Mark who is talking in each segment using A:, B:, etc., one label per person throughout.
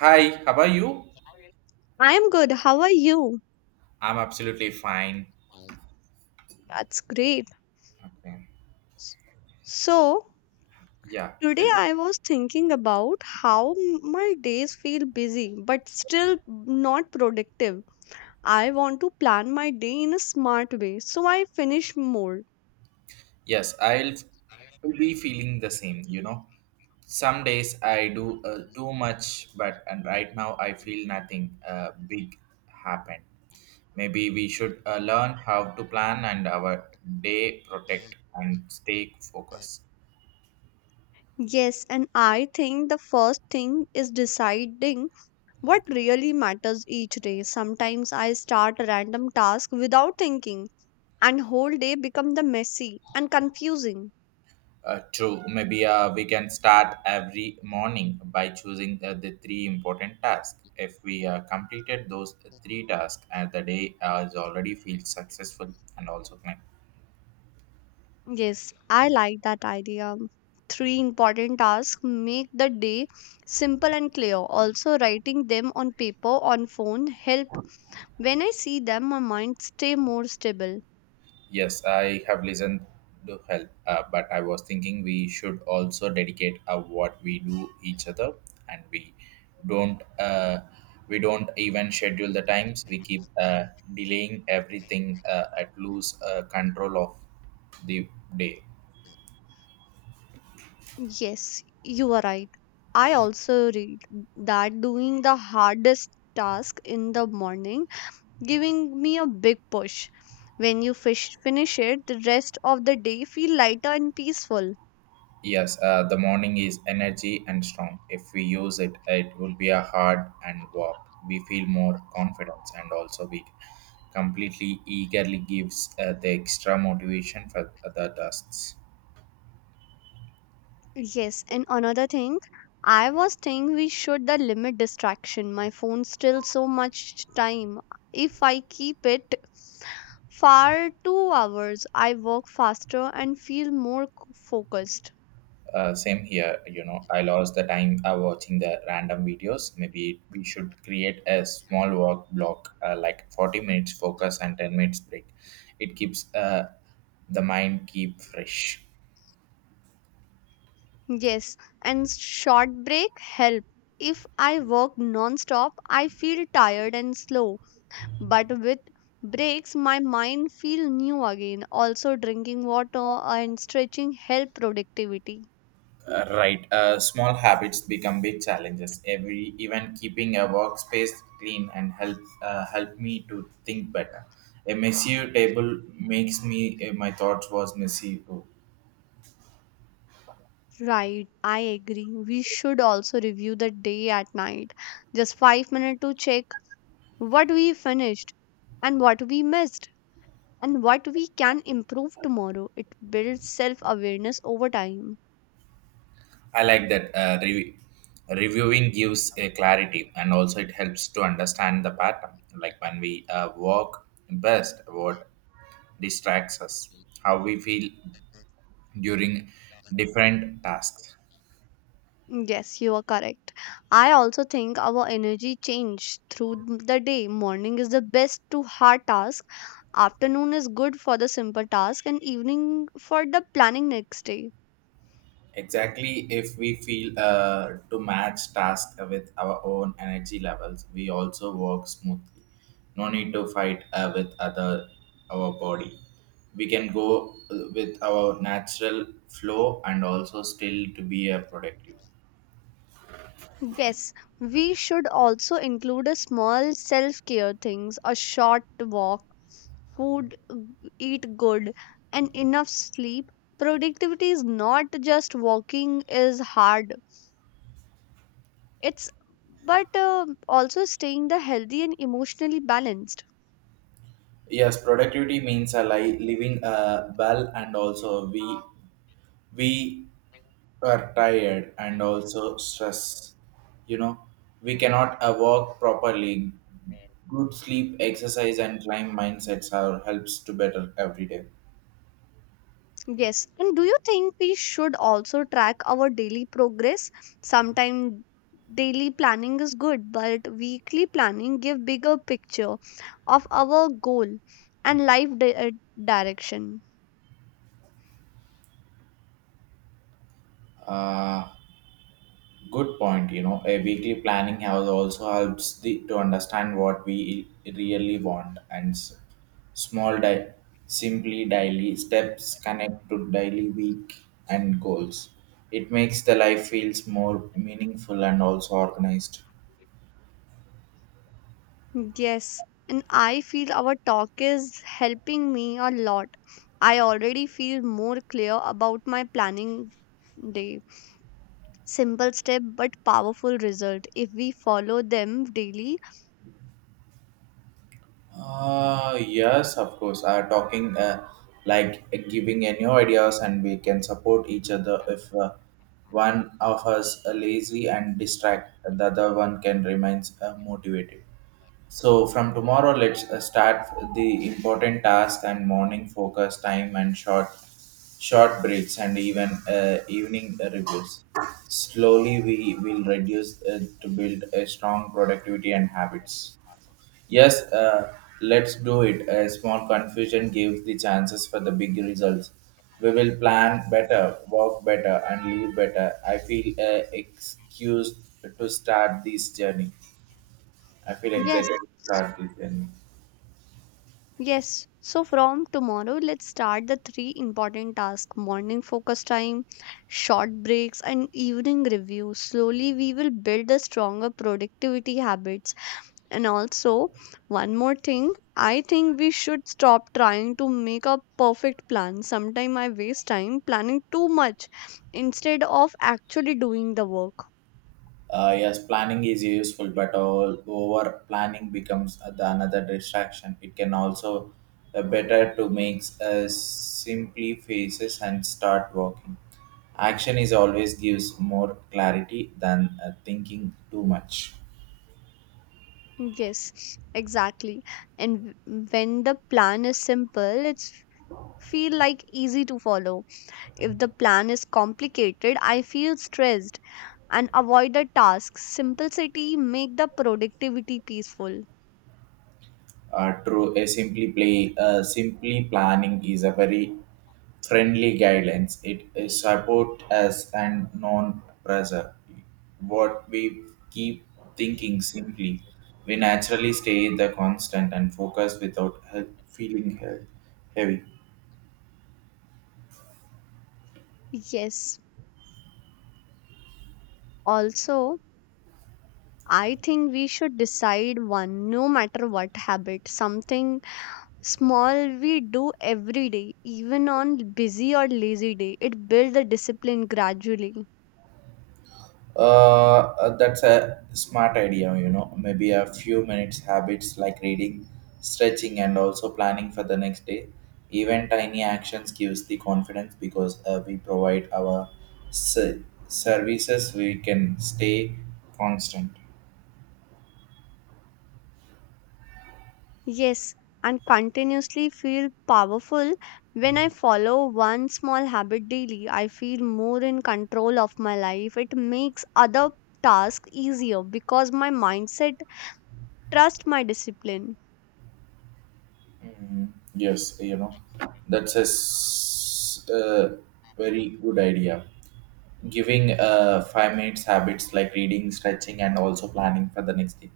A: Hi, how are you?
B: I'm good. How are you?
A: I'm absolutely fine.
B: That's great.
A: Okay.
B: S- So,
A: Yeah, tell
B: Today
A: me.
B: I was thinking about how my days feel busy but still not productive. I want to plan my day in a smart way so I finish more.
A: Yes, I'll be feeling the same, Some days I do too much, but and right now I feel nothing big happened. Maybe we should learn how to plan and our day protect and stay focused.
B: Yes, and I think the first thing is deciding what really matters each day. Sometimes I start a random task without thinking and whole day become the messy and confusing.
A: True. Maybe we can start every morning by choosing the three important tasks. If we completed those three tasks, and the day is already feels successful and also clean.
B: Yes, I like that idea. Three important tasks make the day simple and clear. Also, writing them on paper on phone help. When I see them, my mind stay more stable.
A: Yes, I have listened to help, but I was thinking we should also dedicate what we do each other, and we don't even schedule the times. We keep delaying everything at loose control of the day.
B: Yes, you are right. I also read that doing the hardest task in the morning giving me a big push. When you finish it, the rest of the day feel lighter and peaceful.
A: Yes, the morning is energy and strong. If we use it, it will be a hard and walk. We feel more confidence and also we completely eagerly gives the extra motivation for the tasks.
B: Yes, and another thing, I was thinking we should the limit distraction. My phone still so much time. If I keep it far 2 hours, I work faster and feel more focused.
A: Same here, you know, I lost the time watching the random videos. Maybe we should create a small walk block like 40 minutes focus and 10 minutes break. It keeps the mind keep fresh.
B: Yes, and short break help. If I work non-stop, I feel tired and slow. But with breaks, my mind feel new again. Also, drinking water and stretching help productivity.
A: Right. Small habits become big challenges. Every even keeping a workspace clean and help me to think better. A messy table makes me my thoughts was messy too.
B: Right, I agree. We should also review the day at night. Just 5 minutes to check what we finished and what we missed and what we can improve tomorrow. It builds self awareness over time.
A: I like that. Reviewing gives a clarity and also it helps to understand the pattern. Like when we work best, what distracts us, how we feel during different tasks.
B: Yes, you are correct. I also think our energy change through the day. Morning is the best to hard task. Afternoon is good for the simple task and evening for the planning next day.
A: Exactly, if we feel to match tasks with our own energy levels, we also work smoothly. No need to fight with other our body. We can go with our natural flow and also still to be a productive.
B: Yes, we should also include a small self-care things, a short walk, food, eat good, and enough sleep. Productivity is not just walking is hard. It's but also staying the healthy and emotionally balanced.
A: Yes, productivity means a living well and also we are tired and also stress. You know, we cannot work properly. Good sleep, exercise, and climb mindsets are helps to better every day.
B: Yes. And do you think we should also track our daily progress? Sometimes daily planning is good, but weekly planning give bigger picture of our goal and life direction.
A: Uh, Good point. You know, a weekly planning has also helps the, to understand what we really want and small di- simply daily steps connect to daily week and goals. It makes the life feels more meaningful and also organized.
B: Yes. And I feel our talk is helping me a lot. I already feel more clear about my planning day. Simple step but powerful result if we follow them daily.
A: Yes, of course. Talking like giving any ideas, and we can support each other if one of us are lazy and distract, the other one can remain motivated. So from tomorrow, let's start the important task and morning focus time and short breaks and even evening reviews. Slowly, we will reduce to build a strong productivity and habits. Yes, let's do it. A small confusion gives the chances for the big results. We will plan better, work better, and live better. I feel excused to start this journey. I feel excited
B: Yes.
A: to start this journey.
B: Yes, so from tomorrow, let's start the three important tasks morning focus time, short breaks, and evening review. Slowly, we will build a stronger productivity habits. And also, one more thing I think we should stop trying to make a perfect plan. Sometimes I waste time planning too much instead of actually doing the work.
A: Yes, planning is useful, but all over planning becomes the another distraction. It can also better to make simply faces and start working. Action is always gives more clarity than thinking too much.
B: Yes, exactly. And when the plan is simple, it's feel like easy to follow. If the plan is complicated, I feel stressed and avoid the tasks. Simplicity make the productivity peaceful.
A: True, a simply planning is a very friendly guidance. It is support us and non-pressure. What we keep thinking simply, we naturally stay the constant and focus without feeling heavy.
B: Yes, also, I think we should decide one no matter what habit, something small we do every day, even on busy or lazy day. It builds the discipline gradually.
A: That's a smart idea, you know. Maybe a few minutes habits like reading, stretching, and also planning for the next day. Even tiny actions gives the confidence because we provide our se- services. We can stay constant.
B: Yes, and continuously feel powerful. When I follow one small habit daily, I feel more in control of my life. It makes other tasks easier because my mindset trusts my discipline.
A: Mm, yes, you know, that's a s- uh, very good idea. Giving 5 minutes habits like reading stretching and also planning for the next day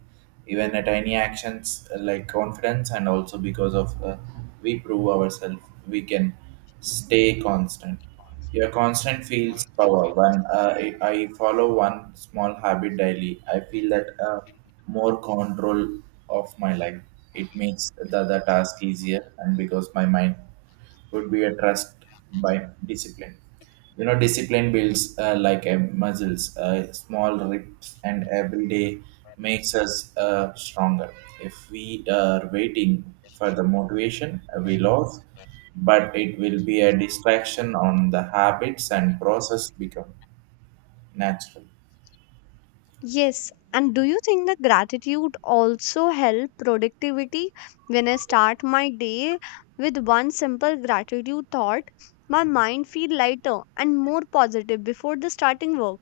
A: even a tiny actions like confidence and also because of we prove ourselves we can stay constant your constant feels power when uh, I follow one small habit daily I feel that more control of my life it makes the task easier and because my mind would be a trust by discipline. You know, discipline builds like a muscles, small reps, and every day makes us stronger. If we are waiting for the motivation, we lose, but it will be a distraction on the habits and process become natural.
B: Yes, and do you think that gratitude also help productivity? When I start my day with one simple gratitude thought, my mind feel lighter and more positive before the starting work.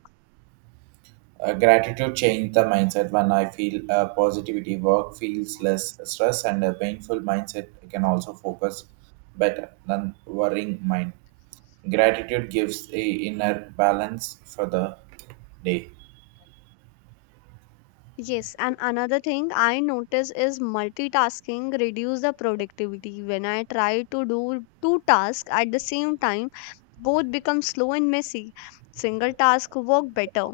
A: Gratitude changed the mindset when I feel positivity. Work feels less stress, and a painful mindset can also focus better than worrying mind. Gratitude gives a inner balance for the day.
B: Yes, and another thing I notice is multitasking reduce the productivity. When I try to do two tasks at the same time, both become slow and messy. Single task work better.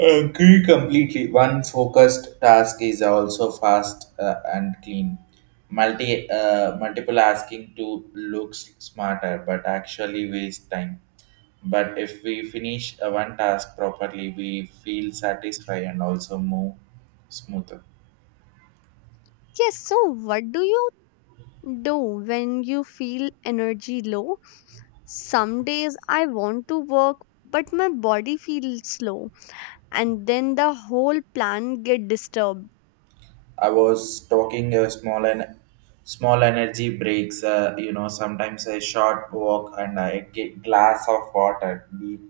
A: Agree completely. One focused task is also fast and clean. Multiple asking to looks smarter, but actually waste time. But if we finish one task properly, we feel satisfied and also move smoother.
B: Yes, so what do you do when you feel energy low? Some days I want to work but my body feels slow and then the whole plan get disturbed.
A: I was talking a small energy breaks. You know, sometimes a short walk and a glass of water,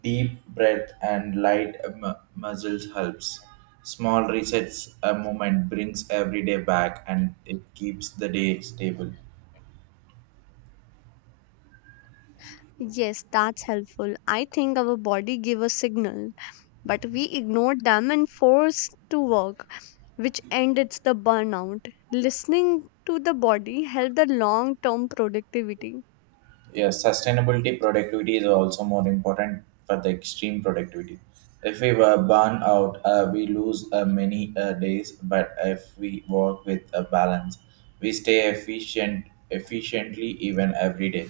A: deep breath and light muscles helps. Small resets a moment brings every day back and it keeps the day stable.
B: Yes, that's helpful. I think our body give a signal. But we ignored them and forced to work, which ended the burnout. Listening to the body helped the long term productivity.
A: Yes, sustainability productivity is also more important for the extreme productivity. If we were burn out, we lose many days. But if we work with a balance, we stay efficiently even every day.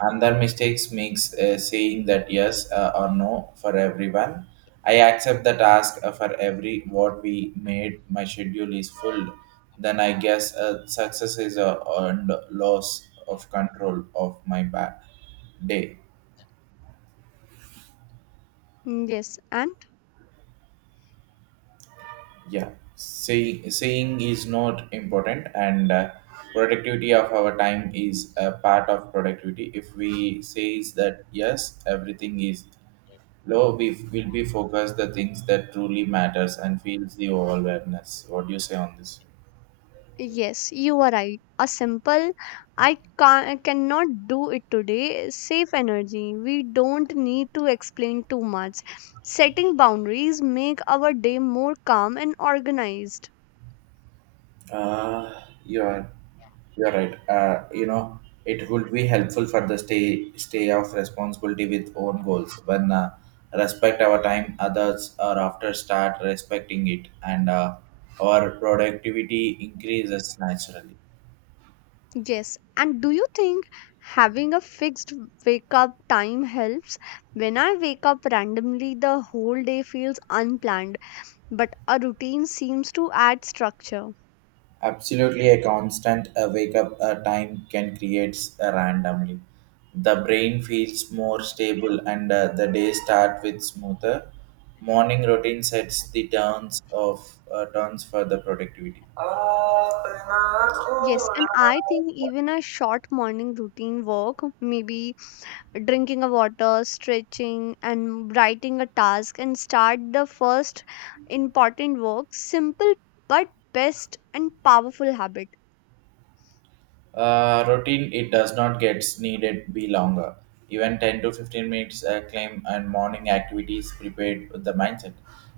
A: Another mistakes makes saying that yes or no for everyone. I accept the task for every what we made. My schedule is full. Then I guess success is a earned loss of control of my back day.
B: Mm, yes, and
A: Yeah, saying is not important, and productivity of our time is a part of productivity. If we says that yes, everything is low we will be focused the things that truly matters and feels the awareness. What do you say on this?
B: yes, you are right. A simple I cannot do it today. Save energy. We don't need to explain too much. Setting boundaries make our day more calm and organized.
A: Uh, you are you are right. You know, it would be helpful for the stay of responsibility with own goals. When respect our time, others are after start respecting it, and our productivity increases naturally.
B: Yes, and do you think having a fixed wake up time helps? When I wake up randomly, the whole day feels unplanned, but a routine seems to add structure.
A: Absolutely, a constant wake up time can create randomly. The brain feels more stable and the day start with smoother. Morning routine sets the turns of turns for the productivity.
B: Yes, and I think even a short morning routine work, maybe drinking a water, stretching, and writing a task, and start the first important work, simple but best and powerful habit.
A: Routine it does not get needed be longer. Even 10 to 15 minutes claim and morning activities prepared with the mindset.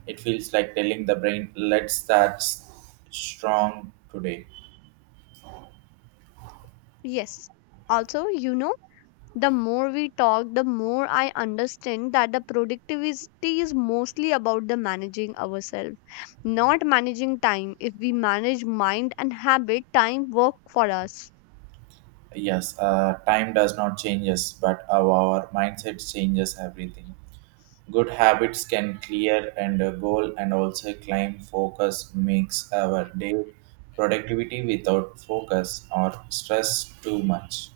A: It feels like telling the brain, let's start strong today.
B: Yes. Also, you know, the more we talk the more I understand that the productivity is mostly about the managing ourselves, not managing time. If we manage mind and habit, time work for us.
A: Yes, time does not change us, but our mindset changes everything. Good habits can clear and a goal and also climb focus makes our day productivity without focus or stress too much.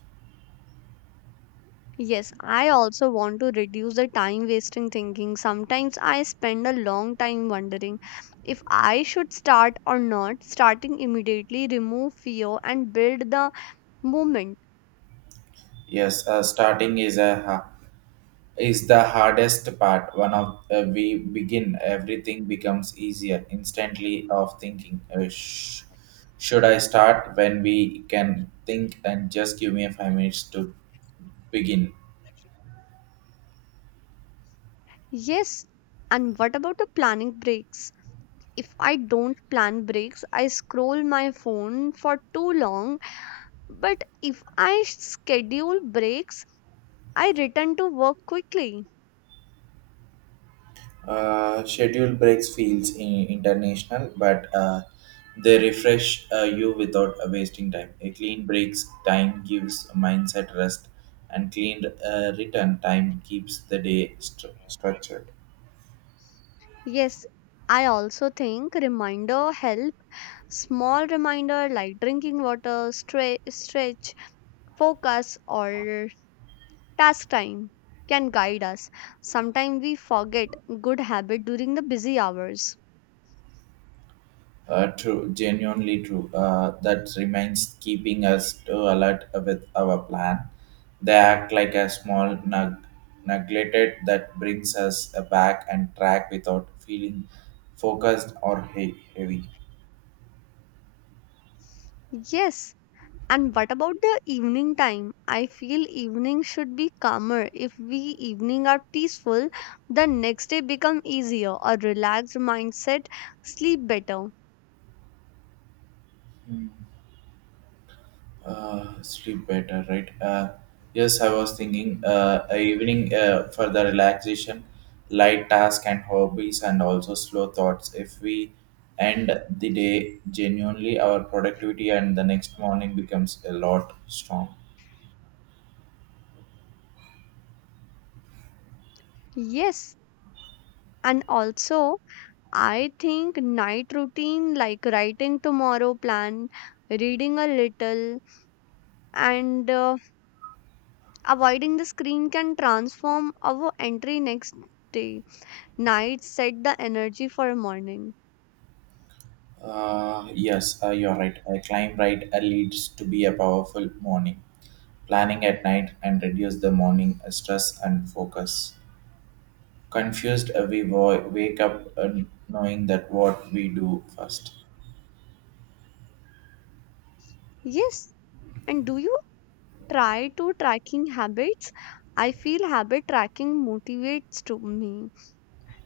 B: Yes, I also want to reduce the time wasting thinking. Sometimes I spend a long time wondering if I should start or not. Starting immediately remove fear and build the movement.
A: Yes, starting is a ha- is the hardest part. One of we begin, everything becomes easier instantly. Of thinking, should I start? When we can think and just give me a 5 minutes to begin.
B: Yes, and what about the planning breaks? If I don't plan breaks, I scroll my phone for too long. But if I schedule breaks, I return to work quickly.
A: Schedule breaks feels international, but they refresh you without wasting time. A clean breaks time gives mindset rest, and clean return time keeps the day structured.
B: Yes, I also think reminder help. Small reminder like drinking water, stretch, focus, or task time can guide us. Sometimes we forget good habit during the busy hours.
A: True, genuinely true. That remains keeping us to alert with our plan. They act like a small neglected that brings us back and track without feeling focused or heavy.
B: Yes, and what about the evening time? I feel evening should be calmer. If we evening are peaceful, the next day become easier. A relaxed mindset, sleep better.
A: Sleep better, right? Yes, I was thinking a evening for the relaxation, light task and hobbies, and also slow thoughts. If we end the day genuinely, our productivity and the next morning becomes a lot strong.
B: Yes, and also I think night routine like writing tomorrow plan, reading a little, and avoiding the screen can transform our entry next day. Night set the energy for morning.
A: Yes, you're right. A climb right leads to be a powerful morning. Planning at night and reduce the morning stress and focus. Confused we wo- wake up and knowing that what we do first
B: Yes, and do you try to tracking habits? I feel habit tracking motivates to me.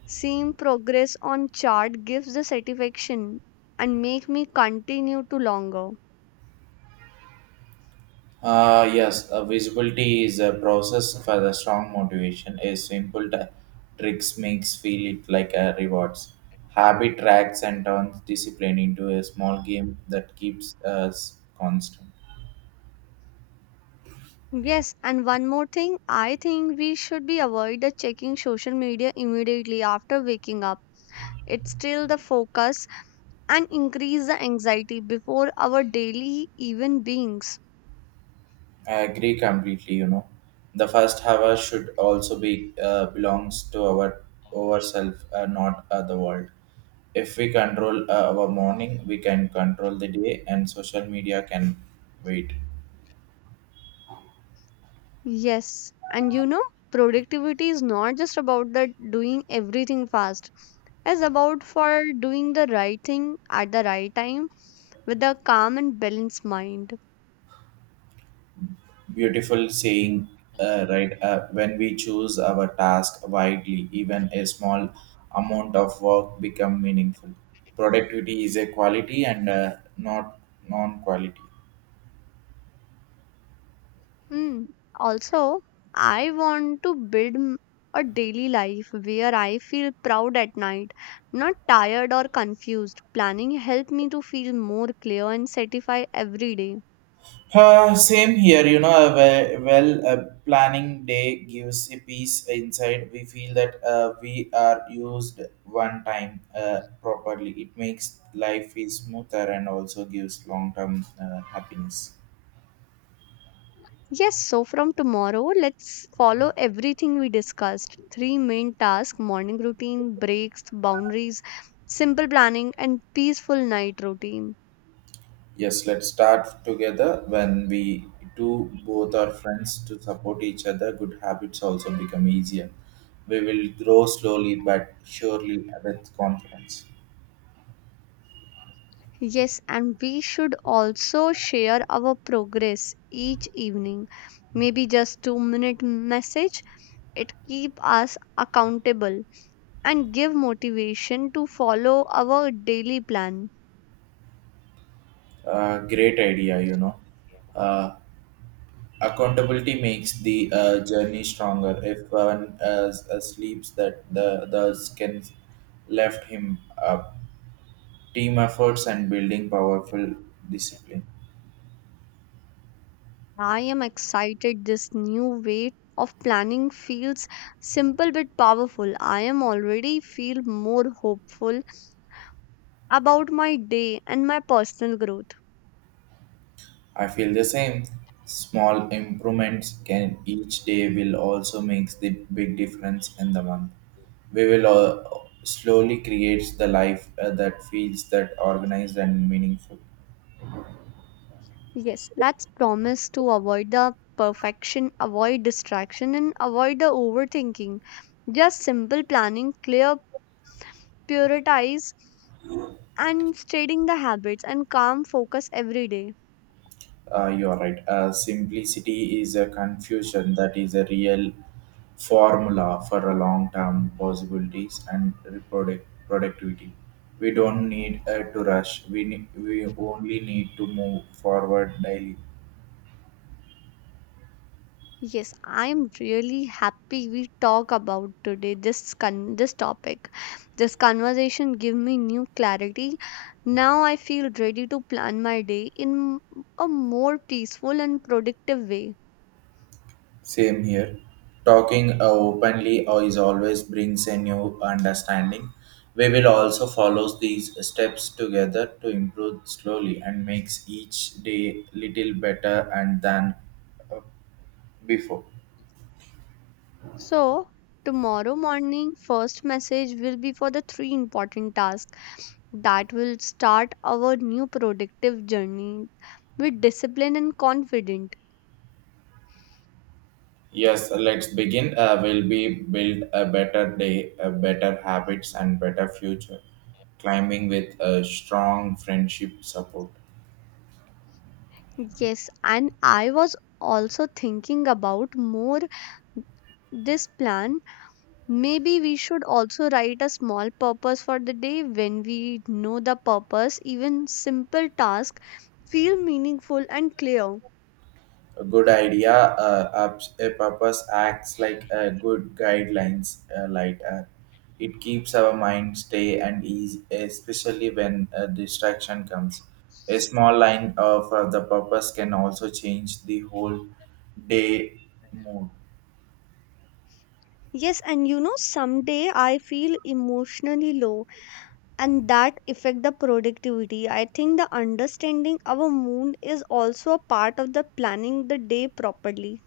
B: Seeing progress on chart gives the satisfaction and make me continue to longer.
A: yes visibility is a process for the strong motivation a simple tricks makes feel it like a rewards habit tracks and turns discipline into a small game that keeps us constant
B: Yes, and one more thing, I think we should be avoid the checking social media immediately after waking up. It still the focus and increase the anxiety before our daily even beings.
A: I agree completely. You know, the first hour should also be belongs to our ourself, not the world. If we control our morning, we can control the day, and social media can wait.
B: Yes, and you know, productivity is not just about the doing everything fast, is about for doing the right thing at the right time with a calm and balanced mind.
A: Beautiful saying, right? When we choose our task widely, even a small amount of work become meaningful. Productivity is a quality and not non-quality.
B: Hmm. Also, I want to build a daily life where I feel proud at night, not tired or confused. Planning helped me to feel more clear and satisfied every day.
A: Same here, you know, a well, a planning day gives a peace inside. We feel that we are used one time properly. It makes life is smoother and also gives long term happiness.
B: Yes, so from tomorrow, let's follow everything we discussed. Three main tasks morning routine, breaks, boundaries, simple planning, and peaceful night routine.
A: Yes, let's start together. When we do both our friends to support each other, good habits also become easier. We will grow slowly but surely with confidence.
B: Yes, and we should also share our progress each evening. Maybe just 2-minute message. It keep us accountable and give motivation to follow our daily plan.
A: Great idea, you know. Uh, Accountability makes the journey stronger if one sleeps that the others can left him up team efforts and building powerful discipline.
B: I am excited this new way of planning feels simple but powerful. I am already feel more hopeful about my day and my personal growth.
A: I feel the same. Small improvements can each day will also makes the big difference in the month. We will all slowly creates the life that feels that organized and meaningful.
B: Yes, that's promise to avoid the perfection, avoid distraction, and avoid the overthinking. Just simple planning, clear, prioritize, and stating the habits and calm focus every day.
A: You are right. Simplicity is a confusion that is a real formula for a long-term possibilities and productivity. We don't need to rush. We only need to move forward daily.
B: Yes, I'm really happy we talk about today this this topic. This conversation give me new clarity. Now I feel ready to plan my day in a more peaceful and productive way.
A: Same here. Talking openly always brings a new understanding. We will also follow these steps together to improve slowly and makes each day little better and than uh, before.
B: So, tomorrow morning, first message will be for the three important tasks that will start our new productive journey with discipline and confident.
A: Yes, let's begin. Will be build a better day, a better habits, and better future. Climbing with a strong friendship support.
B: Yes, and I was also thinking about more this plan. Maybe we should also write a small purpose for the day. When we know the purpose, even simple tasks feel meaningful and clear.
A: A good idea. A purpose acts like a good guidelines lighter. It keeps our mind stay and ease, especially when a distraction comes. A small line of the purpose can also change the whole day mood.
B: Yes, and you know, someday I feel emotionally low and that affect the productivity. I think the understanding our moon is also a part of the planning the day properly.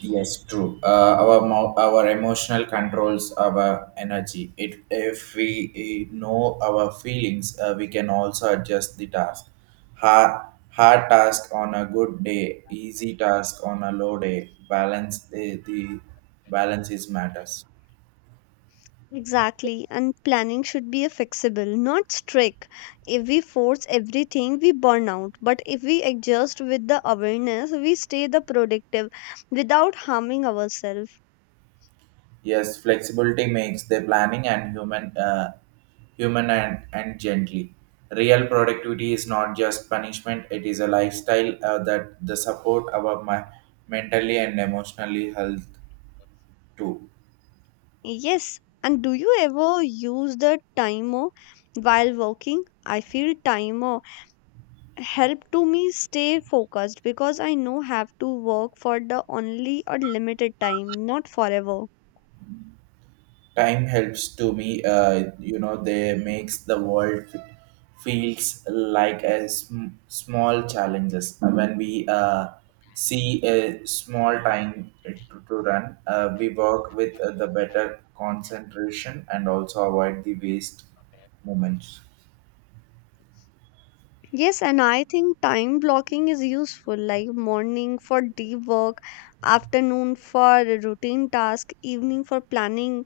A: Yes, true. Our our emotional controls our energy. It if we know our feelings, we can also adjust the task. Hard task on a good day, easy task on a low day. Balance the balance is matters.
B: Exactly, and planning should be a flexible not strict. If we force everything we burn out, but if we adjust with the awareness we stay the productive without harming ourselves.
A: Yes, flexibility makes the planning and human, human and gently. Real productivity is not just punishment; it is a lifestyle that the support our my mentally and emotionally health too.
B: Yes, and do you ever use the timer while working? I feel timer help to me stay focused because I know have to work for the only a limited time, not forever.
A: Time helps to me you know they makes the world feels like a small challenges. When we see a small time to run, we work with the better concentration and also avoid the waste moments.
B: Yes, and I think time blocking is useful, like morning for deep work, afternoon for routine task, evening for planning.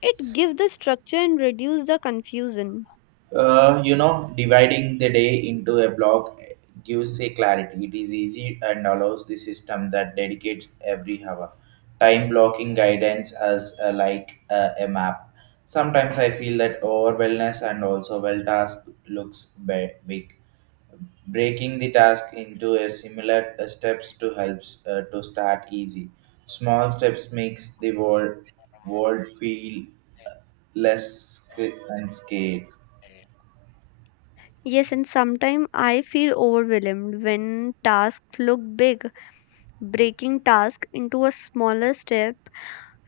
B: It gives the structure and reduce the confusion.
A: You know, dividing the day into a block gives a clarity. It is easy and allows the system that dedicates every hour. Time blocking guidance as like a map. Sometimes I feel that overwhelmness and also well task looks big. Breaking the task into a similar steps to helps to start easy. Small steps makes the world feel less and scared.
B: Yes, and sometimes I feel overwhelmed when tasks look big. Breaking task into a smaller step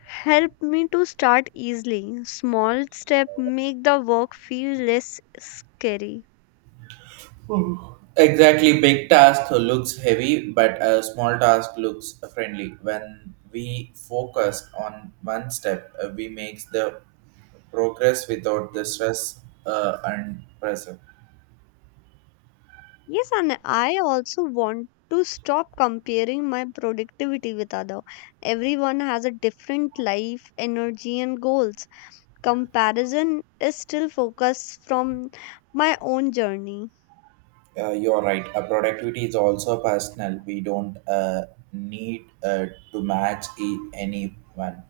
B: help me to start easily. Small step make the work feel less scary.
A: Exactly, big task looks heavy, but a small task looks friendly. When we focus on one step, we make the progress without the stress and pressure.
B: Yes, and I also want to stop comparing my productivity with other. Everyone has a different life, energy and goals. Comparison is still focused from my own journey.
A: You are right. Productivity is also personal. We don't need to match anyone.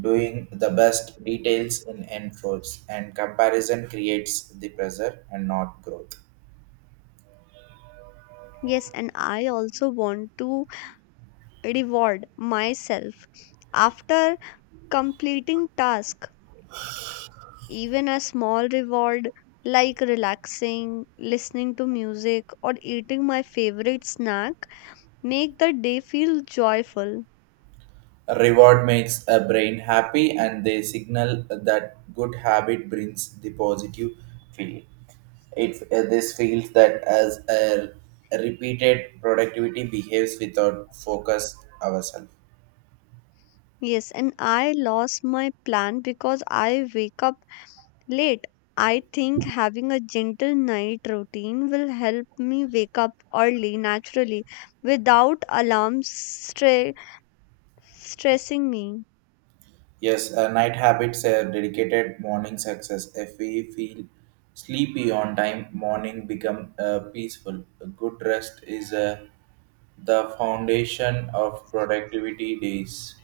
A: Doing the best details in enforce and comparison creates the pressure and not growth.
B: Yes, and I also want to reward myself after completing task. Even a small reward like relaxing, listening to music, or eating my favorite snack make the day feel joyful.
A: Reward makes a brain happy and they signal that good habit brings the positive feeling. It This feels that as a repeated productivity behaves without focus ourselves.
B: Yes, and I lost my plan because I wake up late. I think having a gentle night routine will help me wake up early naturally without alarms stre- stressing me.
A: Yes, night habits are dedicated morning success. If we feel sleepy on time, morning become peaceful. A good rest is the foundation of productivity days.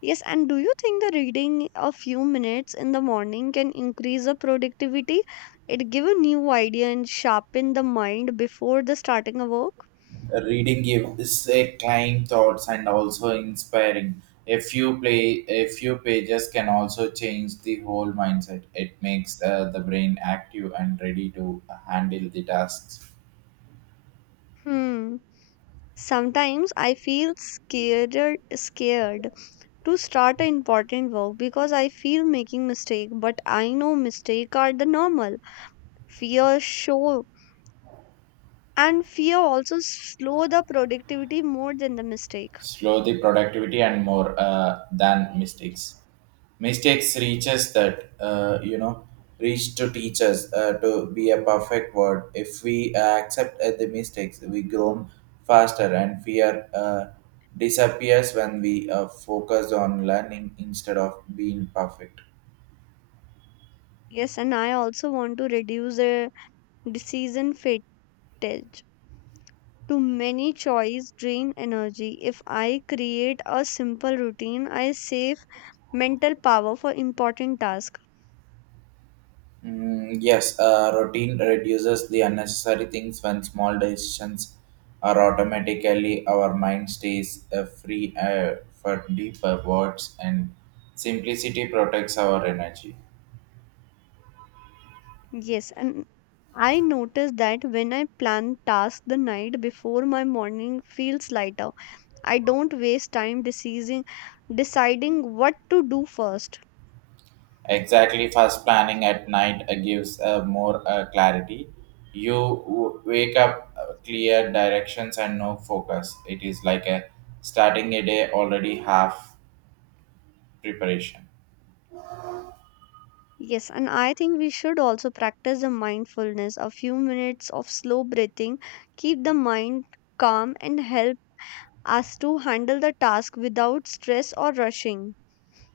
B: Yes, and do you think the reading a few minutes in the morning can increase the productivity? It give a new idea and sharpen the mind before the starting a work.
A: Reading gives a clean thoughts and also inspiring. A few play, a few pages can also change the whole mindset. It makes the brain active and ready to handle the tasks.
B: Hmm. Sometimes I feel scared to start an important work because I feel making mistake, but I know mistake are the normal. Fear show and fear also slow the productivity more than the mistake.
A: Slow the productivity and more than mistakes. Mistakes reaches that you know reach to teach us to be a perfect word. If we accept the mistakes we grow faster, and fear disappears when we focus on learning instead of being perfect.
B: Yes, and I also want to reduce the decision fatigue advantage to many choice drain energy. If I create a simple routine, I save mental power for important tasks.
A: Mm, yes, routine reduces the unnecessary things when small decisions are automatically. Our mind stays free for deeper words, and simplicity protects our energy.
B: Yes, and I notice that when I plan tasks the night before, my morning feels lighter. I don't waste time deciding what to do first.
A: Exactly, fast planning at night gives more clarity. Wake up clear directions and no focus. It is like a starting a day already half preparation.
B: Yes, and I think we should also practice the mindfulness. A few minutes of slow breathing keep the mind calm and help us to handle the task without stress or rushing.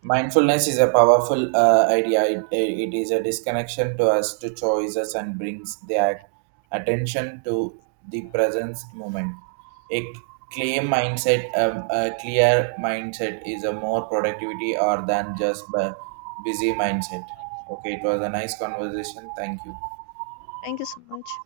A: Mindfulness is a powerful idea. It is a disconnection to us to choices and brings the attention to the present moment. A a clear mindset is a more productivity or than just a busy mindset. Okay, it was a nice conversation. Thank you.
B: Thank you so much.